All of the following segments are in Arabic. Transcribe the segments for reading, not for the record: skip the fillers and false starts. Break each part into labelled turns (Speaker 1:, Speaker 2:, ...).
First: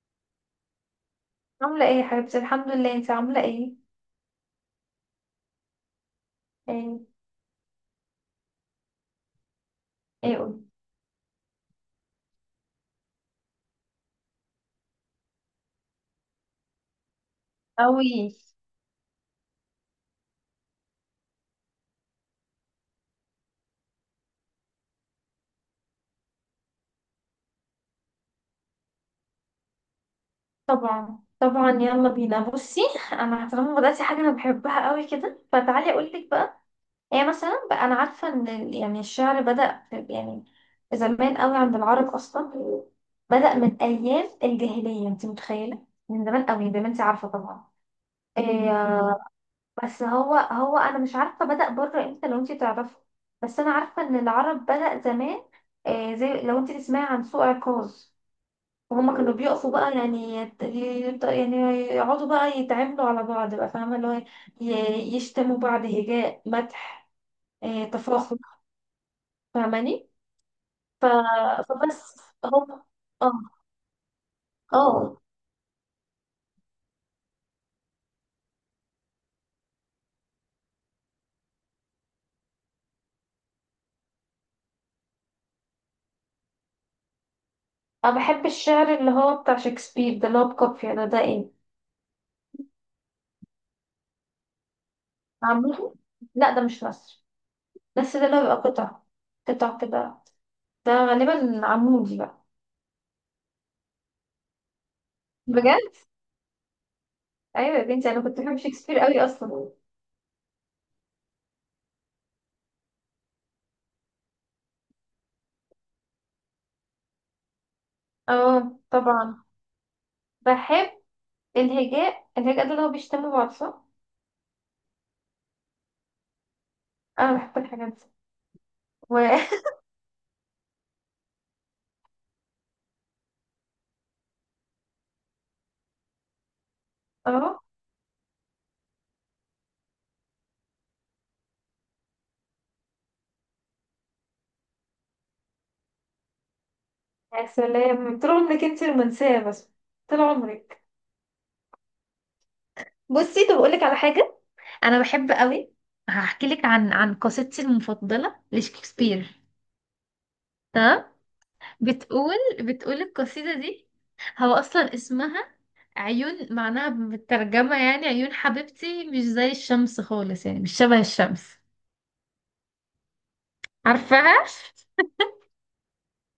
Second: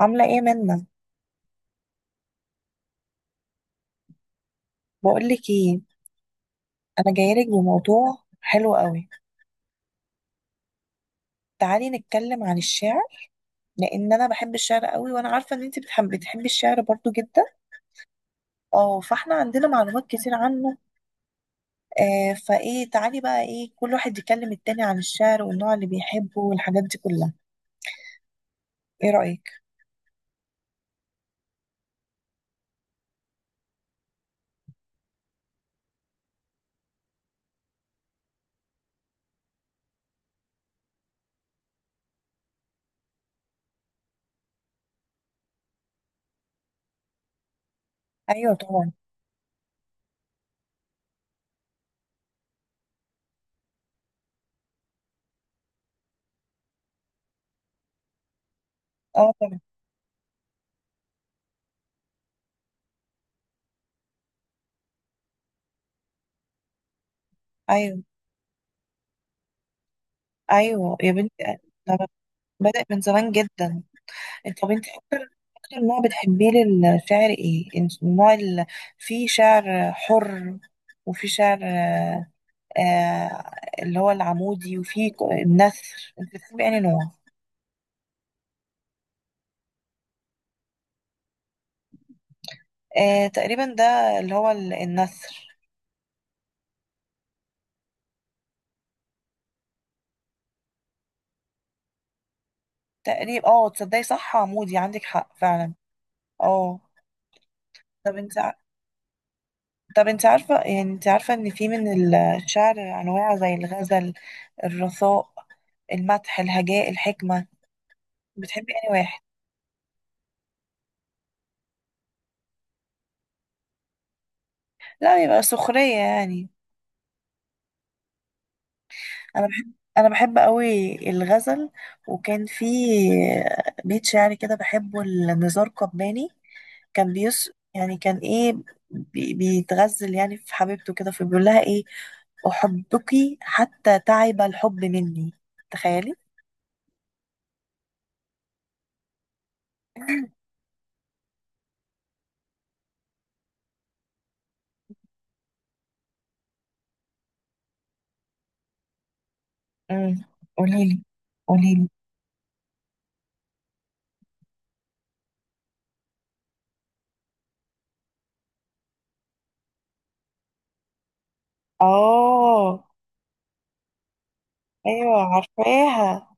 Speaker 1: عاملة ايه منا؟
Speaker 2: عاملة ايه يا حبيبتي، الحمد لله. انت عاملة ايه؟
Speaker 1: بقولك ايه.
Speaker 2: ايه.
Speaker 1: انا جايلك بموضوع حلو قوي.
Speaker 2: ايه، قولي.
Speaker 1: تعالي نتكلم عن الشعر، لان انا بحب الشعر قوي وانا عارفة ان انت بتحبي الشعر برضو جدا.
Speaker 2: أوي.
Speaker 1: اه، فاحنا عندنا معلومات كتير عنه. فايه، تعالي بقى، ايه، كل واحد يكلم التاني عن الشعر والنوع اللي بيحبه والحاجات دي كلها. ايه رأيك؟
Speaker 2: طبعا طبعا، يلا بينا، بصي. انا طالما بدأتي حاجة انا بحبها قوي كده، فتعالي اقول لك بقى. هي مثلا بقى انا عارفة ان الشعر بدأ في- يعني زمان قوي عند العرب اصلا. بدأ من ايام الجاهلية، انت متخيلة؟ من زمان قوي زي ما انت عارفة طبعا.
Speaker 1: ايوه
Speaker 2: إيه.
Speaker 1: طبعا.
Speaker 2: بس هو انا مش عارفه بدأ بره امتى، لو انت تعرفه. بس انا عارفه ان العرب بدأ زمان. آه، زي لو انت تسمعي عن سوق عكاظ. وهما
Speaker 1: اه
Speaker 2: كانوا
Speaker 1: طبعا.
Speaker 2: بيقفوا بقى، يعني يقعدوا بقى يتعاملوا على بعض بقى، فاهمه؟ اللي هو يشتموا بعض، هجاء، مدح. آه،
Speaker 1: ايوه.
Speaker 2: تفاخر، فاهماني؟
Speaker 1: ايوه
Speaker 2: ف...
Speaker 1: يا بنتي. ده
Speaker 2: فبس. هو.
Speaker 1: بدأ من
Speaker 2: اه.
Speaker 1: زمان جدا. طب انت،
Speaker 2: اه.
Speaker 1: اكتر نوع بتحبيه للشعر ايه؟ النوع اللي فيه شعر حر، وفي شعر آه، اللي هو العمودي، وفي النثر. انت بتحبي انهي نوع؟
Speaker 2: انا بحب الشعر اللي هو بتاع شكسبير ده، اللي هو بكافيه، ده ايه
Speaker 1: تقريبا ده اللي هو النثر.
Speaker 2: عامله. لا، ده مش مصري. بس ده اللي هو بيبقى قطع، قطع كده. ده غالبا عمودي بقى.
Speaker 1: تقريبا، اه، تصدقي صح، عمودي، عندك حق فعلا.
Speaker 2: بجد.
Speaker 1: اه.
Speaker 2: ايوه يا بنتي،
Speaker 1: طب
Speaker 2: انا
Speaker 1: انت
Speaker 2: كنت
Speaker 1: ع-
Speaker 2: بحب شكسبير قوي اصلا.
Speaker 1: طب انت عارفة، يعني انت عارفة ان في من الشعر انواع زي الغزل، الرثاء، المدح، الهجاء، الحكمة. بتحبي
Speaker 2: اه
Speaker 1: انهي واحد؟
Speaker 2: طبعا. بحب الهجاء. الهجاء ده اللي هو بيشتموا بعض، صح؟
Speaker 1: لا يبقى سخرية يعني.
Speaker 2: انا بحب الحاجات دي، و
Speaker 1: أنا بحب قوي الغزل. وكان في بيت شعري كده بحبه لنزار قباني.
Speaker 2: اه.
Speaker 1: كان إيه، بيتغزل يعني في حبيبته كده، فبيقول لها إيه: أحبك حتى تعب الحب مني. تخيلي!
Speaker 2: يا سلام، طول عمرك انت رومانسية بس. طول عمرك. بصي، طب اقول لك على حاجة. انا بحب قوي. هحكي لك عن قصيدتي المفضلة لشكسبير.
Speaker 1: امم. قوليلي.
Speaker 2: تمام.
Speaker 1: قوليلي.
Speaker 2: بتقول بتقول القصيدة دي، هو اصلا اسمها عيون، معناها بالترجمة يعني عيون حبيبتي مش زي الشمس خالص، يعني مش شبه الشمس.
Speaker 1: آه.
Speaker 2: عارفاها؟
Speaker 1: أيوة عارفاها.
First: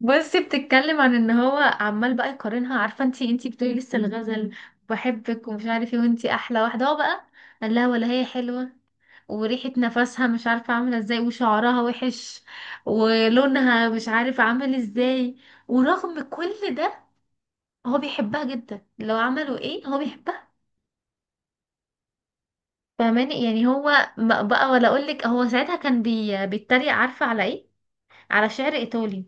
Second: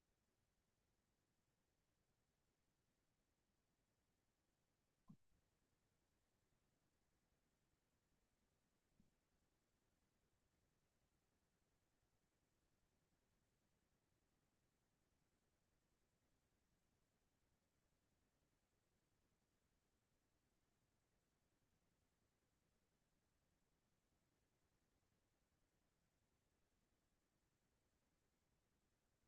Speaker 2: بصي، بتتكلم عن ان هو عمال بقى يقارنها. عارفة انتي بتقولي لسه الغزل، بحبك ومش عارف ايه وانتي احلى واحدة. هو بقى قال لها ولا هي حلوة، وريحة نفسها مش عارفة عاملة ازاي، وشعرها وحش، ولونها مش عارف عامل ازاي. ورغم كل ده، هو بيحبها جدا، لو عملوا ايه هو بيحبها. فاهماني؟ يعني هو بقى، ولا اقول لك، هو ساعتها كان بيتريق، عارفه على ايه؟ على شعر ايطالي.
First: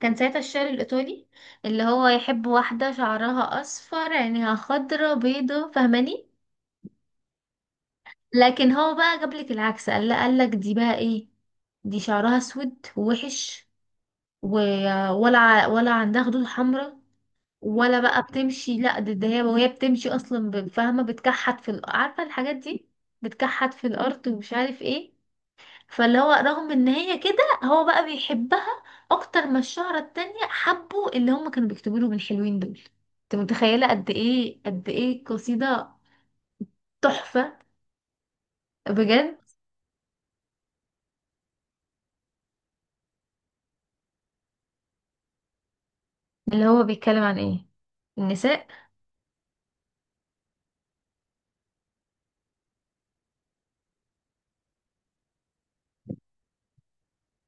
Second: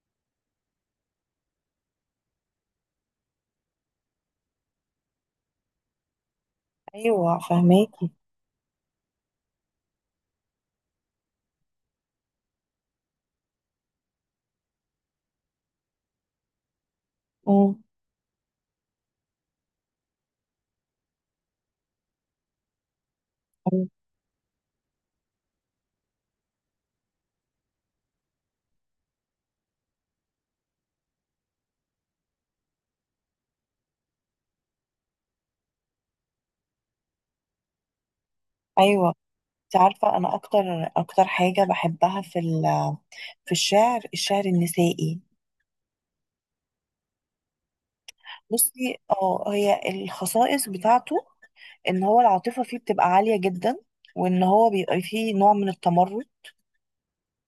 Speaker 2: كان ساعتها الشعر الايطالي اللي هو يحب واحده شعرها اصفر، عينيها خضرا، بيضه، فاهماني؟
Speaker 1: أيوة فهماكي.
Speaker 2: لكن هو بقى جاب لك العكس، قال لا، قال لك دي بقى ايه، دي شعرها اسود ووحش، ولا عندها خدود حمراء،
Speaker 1: امم.
Speaker 2: ولا بقى بتمشي. لا، ده هي وهي بتمشي اصلا، فاهمه، عارفه الحاجات دي، بتكحت في الارض ومش عارف ايه. فاللي هو رغم ان هي كده، هو بقى بيحبها اكتر ما الشهرة التانية حبوا اللي هم كانوا بيكتبوا له من الحلوين دول. انت متخيلة قد ايه، قد ايه قصيدة تحفة،
Speaker 1: أيوة.
Speaker 2: بجد؟
Speaker 1: انت عارفة أنا أكتر حاجة بحبها في الشعر النسائي.
Speaker 2: اللي هو بيتكلم عن ايه، النساء؟
Speaker 1: بصي، اه، هي الخصائص بتاعته إن هو العاطفة فيه بتبقى عالية جدا، وإن هو بيبقى فيه نوع من التمرد،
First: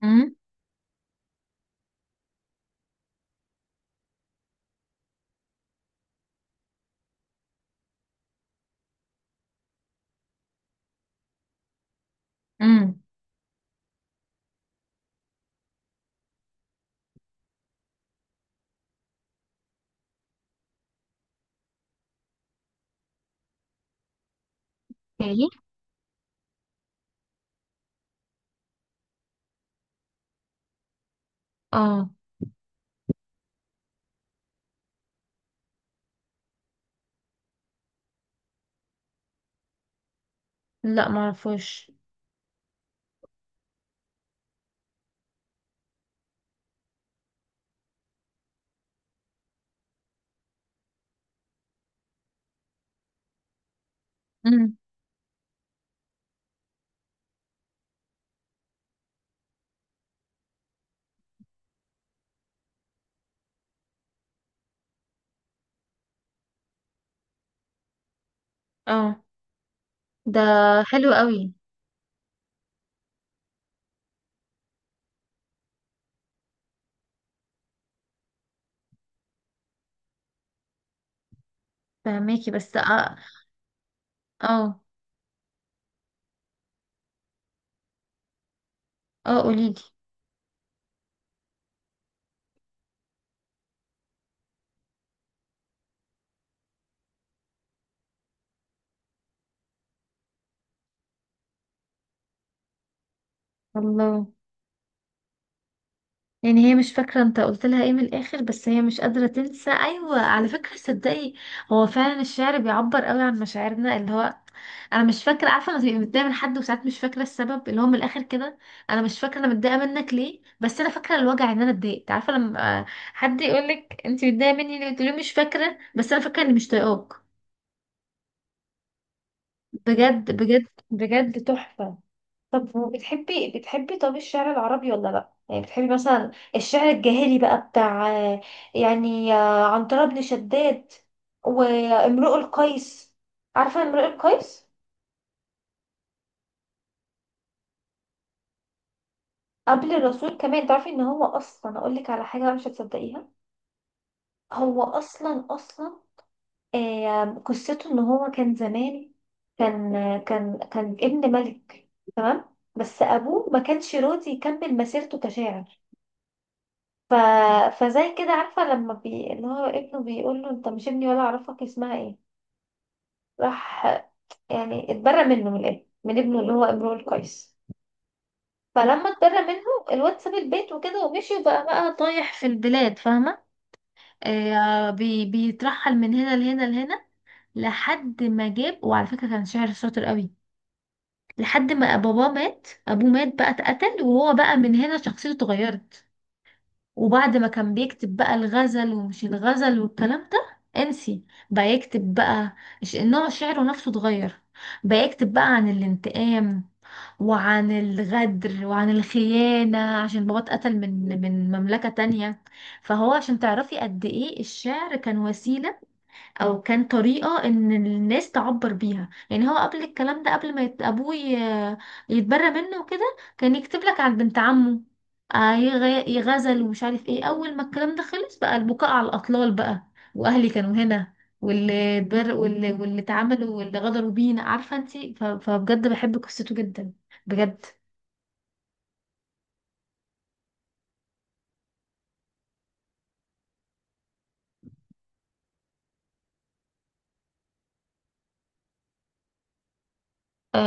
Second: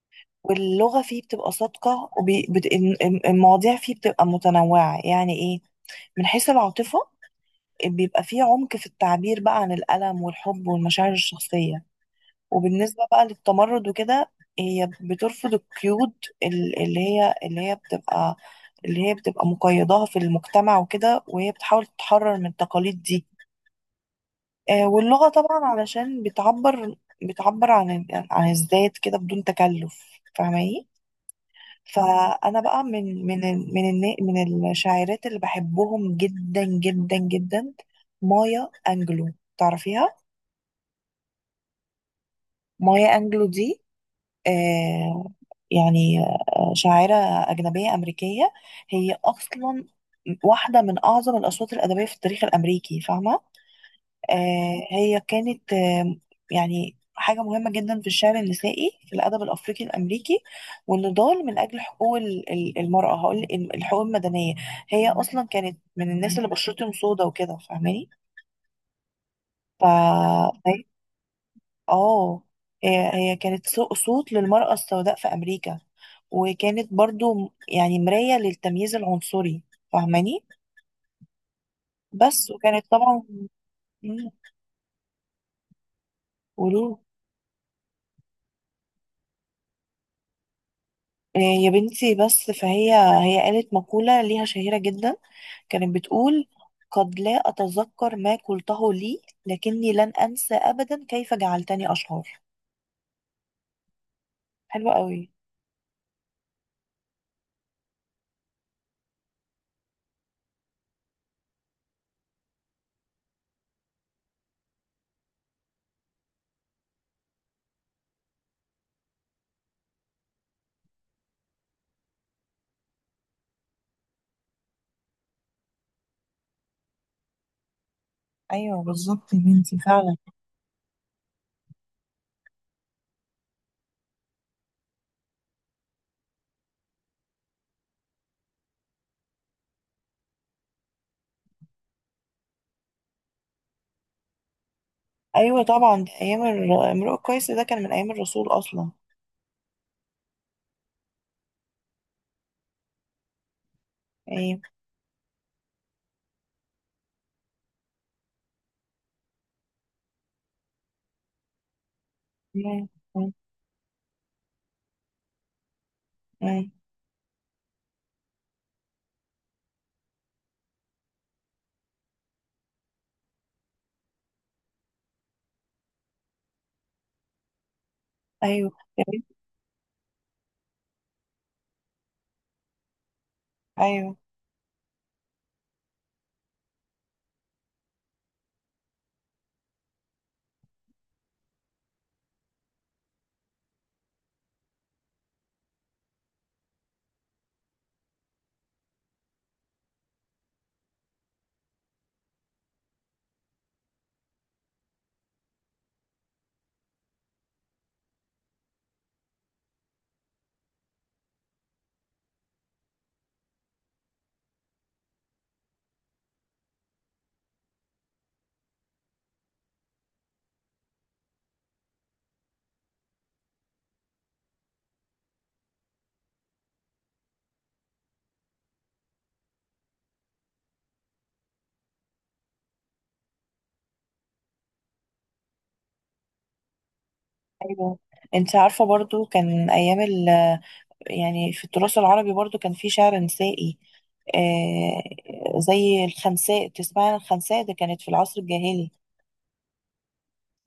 Speaker 2: امم.
Speaker 1: واللغة فيه بتبقى صادقة، والمواضيع فيه بتبقى متنوعة. يعني إيه؟ من حيث العاطفة، بيبقى فيه عمق في التعبير بقى عن الألم والحب والمشاعر الشخصية.
Speaker 2: امم.
Speaker 1: وبالنسبة بقى للتمرد وكده، هي بترفض القيود ال- اللي هي اللي هي بتبقى اللي هي بتبقى مقيداها في المجتمع وكده، وهي بتحاول تتحرر من التقاليد دي. واللغة
Speaker 2: ايه.
Speaker 1: طبعا علشان بتعبر عن الذات كده بدون تكلف. فاهماني؟
Speaker 2: اه.
Speaker 1: فأنا بقى من من ال- من النا- من الشاعرات اللي بحبهم جدا جدا جدا. مايا أنجلو، تعرفيها؟
Speaker 2: لا، معرفوش.
Speaker 1: مايا أنجلو دي، آه، يعني شاعرة أجنبية أمريكية. هي أصلا واحدة من أعظم الأصوات الأدبية في التاريخ الأمريكي، فاهمة.
Speaker 2: امم.
Speaker 1: هي كانت يعني حاجة مهمة جدا في الشعر النسائي، في الأدب الأفريقي الأمريكي، والنضال من أجل حقوق المرأة، هقول الحقوق المدنية. هي أصلا كانت من الناس اللي بشرتهم سودا وكده، فاهماني.
Speaker 2: اه.
Speaker 1: ف-
Speaker 2: ده حلو قوي.
Speaker 1: اه. هي كانت صوت للمرأة السوداء في أمريكا، وكانت برضو يعني مراية للتمييز العنصري. فاهماني؟ بس،
Speaker 2: فهماكي بس
Speaker 1: وكانت
Speaker 2: اه.
Speaker 1: طبعا مم،
Speaker 2: اه.
Speaker 1: قولوا.
Speaker 2: آه، قوليلي.
Speaker 1: يا بنتي، بس فهي قالت مقولة ليها شهيرة جدا. كانت بتقول: قد لا أتذكر ما قلته لي، لكني لن أنسى أبدا كيف جعلتني أشعر.
Speaker 2: الله.
Speaker 1: حلوة قوي.
Speaker 2: يعني هي مش فاكرة انت قلت لها ايه من الاخر، بس هي مش قادرة تنسى. ايوه، على فكرة صدقي، هو فعلا الشعر بيعبر قوي عن مشاعرنا. اللي هو انا مش فاكرة، عارفة لما تبقي متضايقة من حد وساعات مش فاكرة السبب، اللي هو من الاخر كده انا مش فاكرة انا متضايقة منك ليه، بس انا فاكرة الوجع، ان انا اتضايقت. عارفة لما حد يقولك انت متضايقة مني ليه، تقولي له مش فاكرة، بس انا فاكرة اني مش طايقاك.
Speaker 1: أيوة، بالظبط يا بنتي، فعلا.
Speaker 2: بجد بجد بجد تحفة. طب بتحبي الشعر العربي ولا لا؟ يعني بتحبي مثلا الشعر الجاهلي بقى بتاع عنترة بن شداد وامرؤ القيس. عارفة امرؤ القيس؟
Speaker 1: أيوة طبعا، ده أيام امرؤ القيس ده كان من أيام الرسول أصلا
Speaker 2: قبل الرسول كمان، تعرفي ان هو اصلا، اقول لك على حاجة مش هتصدقيها.
Speaker 1: يعني.
Speaker 2: هو اصلا قصته ان هو كان زمان، كان كان ابن ملك، تمام.
Speaker 1: مم.
Speaker 2: بس
Speaker 1: مم.
Speaker 2: ابوه ما كانش راضي يكمل مسيرته كشاعر.
Speaker 1: مم.
Speaker 2: ف... فزي كده، عارفة، لما اللي هو ابنه بيقول له انت مش ابني ولا اعرفك، اسمها ايه، راح يعني اتبرى منه، من الابن، من ابنه اللي هو امرؤ القيس.
Speaker 1: ايوه.
Speaker 2: فلما
Speaker 1: كمان-
Speaker 2: اتبرى منه، الواد ساب البيت وكده ومشي، وبقى طايح في البلاد، فاهمة؟
Speaker 1: ايوه،
Speaker 2: آه، بيترحل من هنا لهنا لهنا، لحد ما جاب، وعلى فكرة كان شاعر شاطر قوي، لحد ما باباه مات، ابوه مات بقى، اتقتل. وهو بقى من هنا شخصيته اتغيرت. وبعد ما كان بيكتب بقى الغزل ومش الغزل والكلام ده انسي، بقى يكتب بقى، نوع شعره نفسه اتغير، بقى يكتب بقى عن الانتقام، وعن الغدر، وعن الخيانة، عشان بابا اتقتل من مملكة تانية. فهو عشان تعرفي قد ايه الشعر كان وسيلة، او كان طريقة ان الناس تعبر بيها. يعني هو قبل الكلام ده، قبل ما ابوه يتبرى منه وكده، كان يكتب لك على بنت عمه، يغزل ومش عارف ايه. اول ما الكلام ده خلص، بقى البكاء على الاطلال بقى، واهلي كانوا هنا، واللي اتعاملوا واللي غدروا بينا، عارفة انتي؟ فبجد بحب قصته جدا، بجد.
Speaker 1: ايوه. انت عارفه برضو كان ايام يعني في التراث العربي برضو كان في شعر نسائي. آه، زي الخنساء، تسمعي عن الخنساء؟ ده كانت في العصر الجاهلي.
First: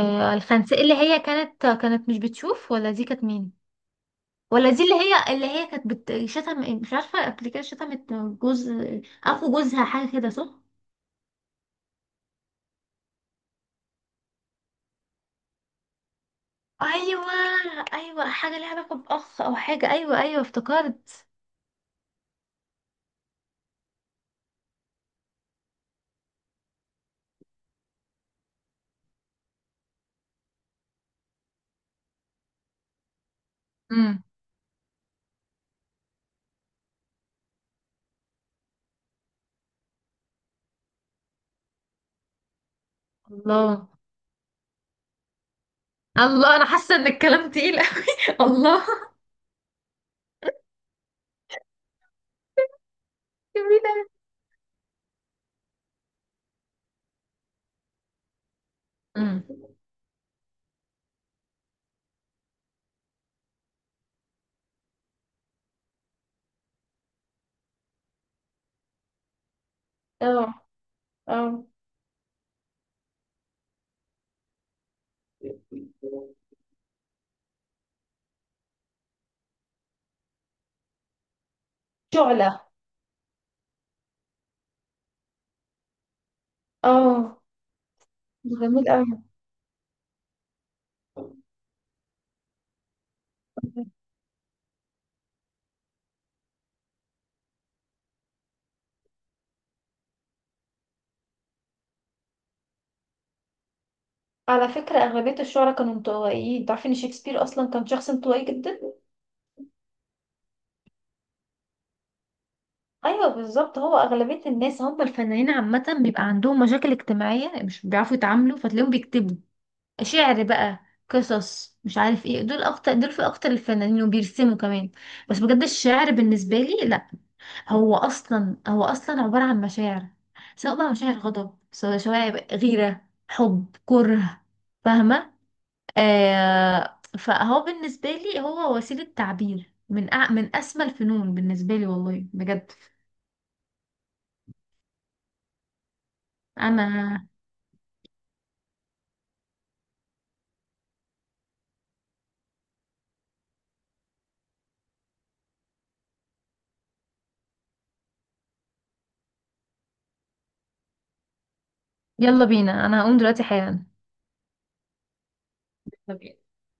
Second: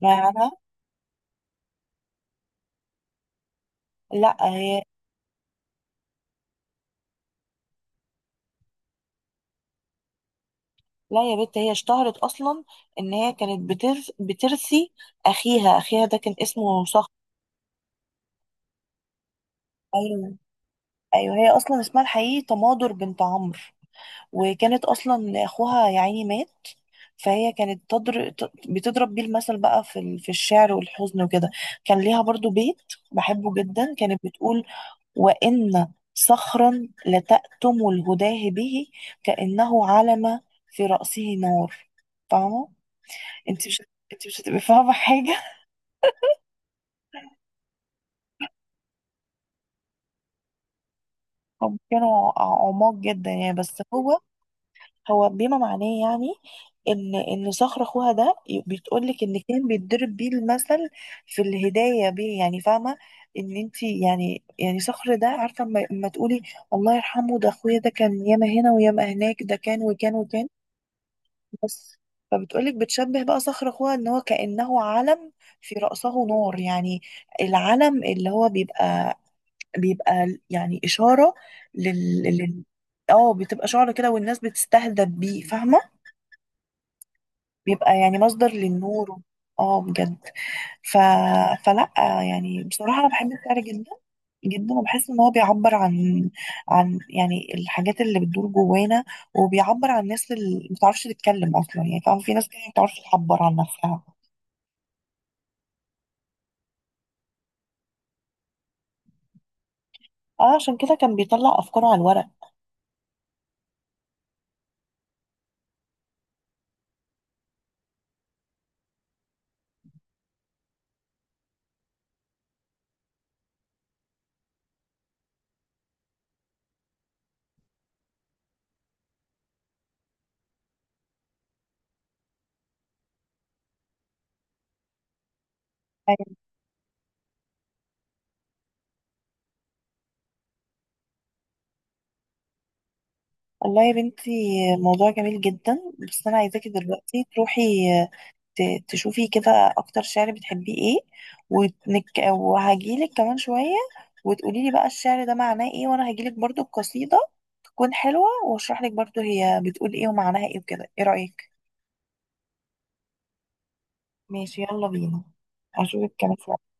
Speaker 1: تسمعي عنها.
Speaker 2: الخنساء، اللي هي كانت، مش بتشوف، ولا دي كانت مين؟
Speaker 1: لا،
Speaker 2: ولا
Speaker 1: هي.
Speaker 2: دي اللي هي كانت بتشتم، مش عارفه، قبل كده شتمت جوز، اخو جوزها، حاجه كده، صح؟
Speaker 1: لا يا بت، هي اشتهرت اصلا ان هي كانت بترثي اخيها. اخيها ده كان اسمه صخر.
Speaker 2: ايوه، ايوه حاجه ليها علاقه باخ او حاجه، ايوه
Speaker 1: ايوه.
Speaker 2: ايوه افتكرت.
Speaker 1: ايوه، هي اصلا اسمها الحقيقي تماضر بنت عمرو، وكانت اصلا اخوها يا عيني مات. فهي كانت بتضرب بيه المثل بقى في الشعر والحزن وكده. كان ليها برضو بيت بحبه جدا، كانت
Speaker 2: امم.
Speaker 1: بتقول: وإن صخرا لتأتم الهداه به، كأنه علم في رأسه نار. فاهمة؟ انت مش
Speaker 2: الله.
Speaker 1: انت مش هتبقي فاهمة حاجة.
Speaker 2: الله، انا حاسه ان الكلام تقيل قوي الله.
Speaker 1: هم كانوا عماق جدا يعني، بس
Speaker 2: جميل أوي.
Speaker 1: هو، هو بما معناه يعني ان صخر اخوها ده، بتقول لك ان كان
Speaker 2: امم.
Speaker 1: بيتضرب بيه المثل في الهدايه بيه يعني، فاهمه. ان انت، يعني صخر ده، عارفه اما تقولي: الله يرحمه، ده اخويا، ده كان ياما هنا وياما هناك، ده كان وكان
Speaker 2: اه.
Speaker 1: وكان.
Speaker 2: اه.
Speaker 1: بس، فبتقولك بتشبه بقى صخر اخوها ان هو كانه علم في راسه نار يعني. العلم اللي هو بيبقى يعني اشاره لل
Speaker 2: شعلة.
Speaker 1: لل- اه، بتبقى شعر كده والناس بتستهدف بيه، فاهمه.
Speaker 2: اه.
Speaker 1: بيبقى يعني مصدر
Speaker 2: جميل
Speaker 1: للنور،
Speaker 2: قوي.
Speaker 1: اه، بجد. ف... فلا، يعني بصراحة أنا بحب الشعر جدا جدا، وبحس إن هو بيعبر عن يعني الحاجات اللي بتدور جوانا، وبيعبر عن الناس اللي ما بتعرفش تتكلم أصلا. يعني فاهم، في ناس كده ما بتعرفش تعبر عن نفسها.
Speaker 2: على فكرة أغلبية الشعراء كانوا انطوائيين. تعرفي إن شكسبير أصلا كان شخص انطوائي جدا؟
Speaker 1: اه، عشان كده كان بيطلع أفكاره على الورق.
Speaker 2: ايوه بالظبط، هو اغلبيه الناس، هم الفنانين عامه بيبقى عندهم مشاكل اجتماعيه مش بيعرفوا يتعاملوا، فتلاقيهم بيكتبوا شعر بقى، قصص، مش عارف ايه، دول اكتر، دول في اكتر الفنانين، وبيرسموا كمان. بس بجد الشعر بالنسبه لي لا، هو اصلا عباره عن مشاعر، سواء بقى مشاعر غضب، سواء غيره، حب، كره، فاهمه؟
Speaker 1: أيوة.
Speaker 2: آه، فهو بالنسبه لي هو وسيله تعبير، من اسمى الفنون بالنسبه لي، والله بجد.
Speaker 1: والله يا بنتي، موضوع جميل جدا. بس أنا عايزاكي دلوقتي
Speaker 2: انا
Speaker 1: تروحي تشوفي كده اكتر شعر بتحبيه ايه، ونك... وهجيلك كمان شوية، وتقولي لي بقى الشعر ده معناه ايه، وانا هجيلك برضو القصيدة تكون حلوة، واشرح لك برضو هي بتقول ايه ومعناها ايه وكده. ايه رأيك؟
Speaker 2: يلا بينا، انا هقوم دلوقتي حالا.
Speaker 1: ماشي، يلا بينا، اشوفك كمان
Speaker 2: طب.
Speaker 1: شوية.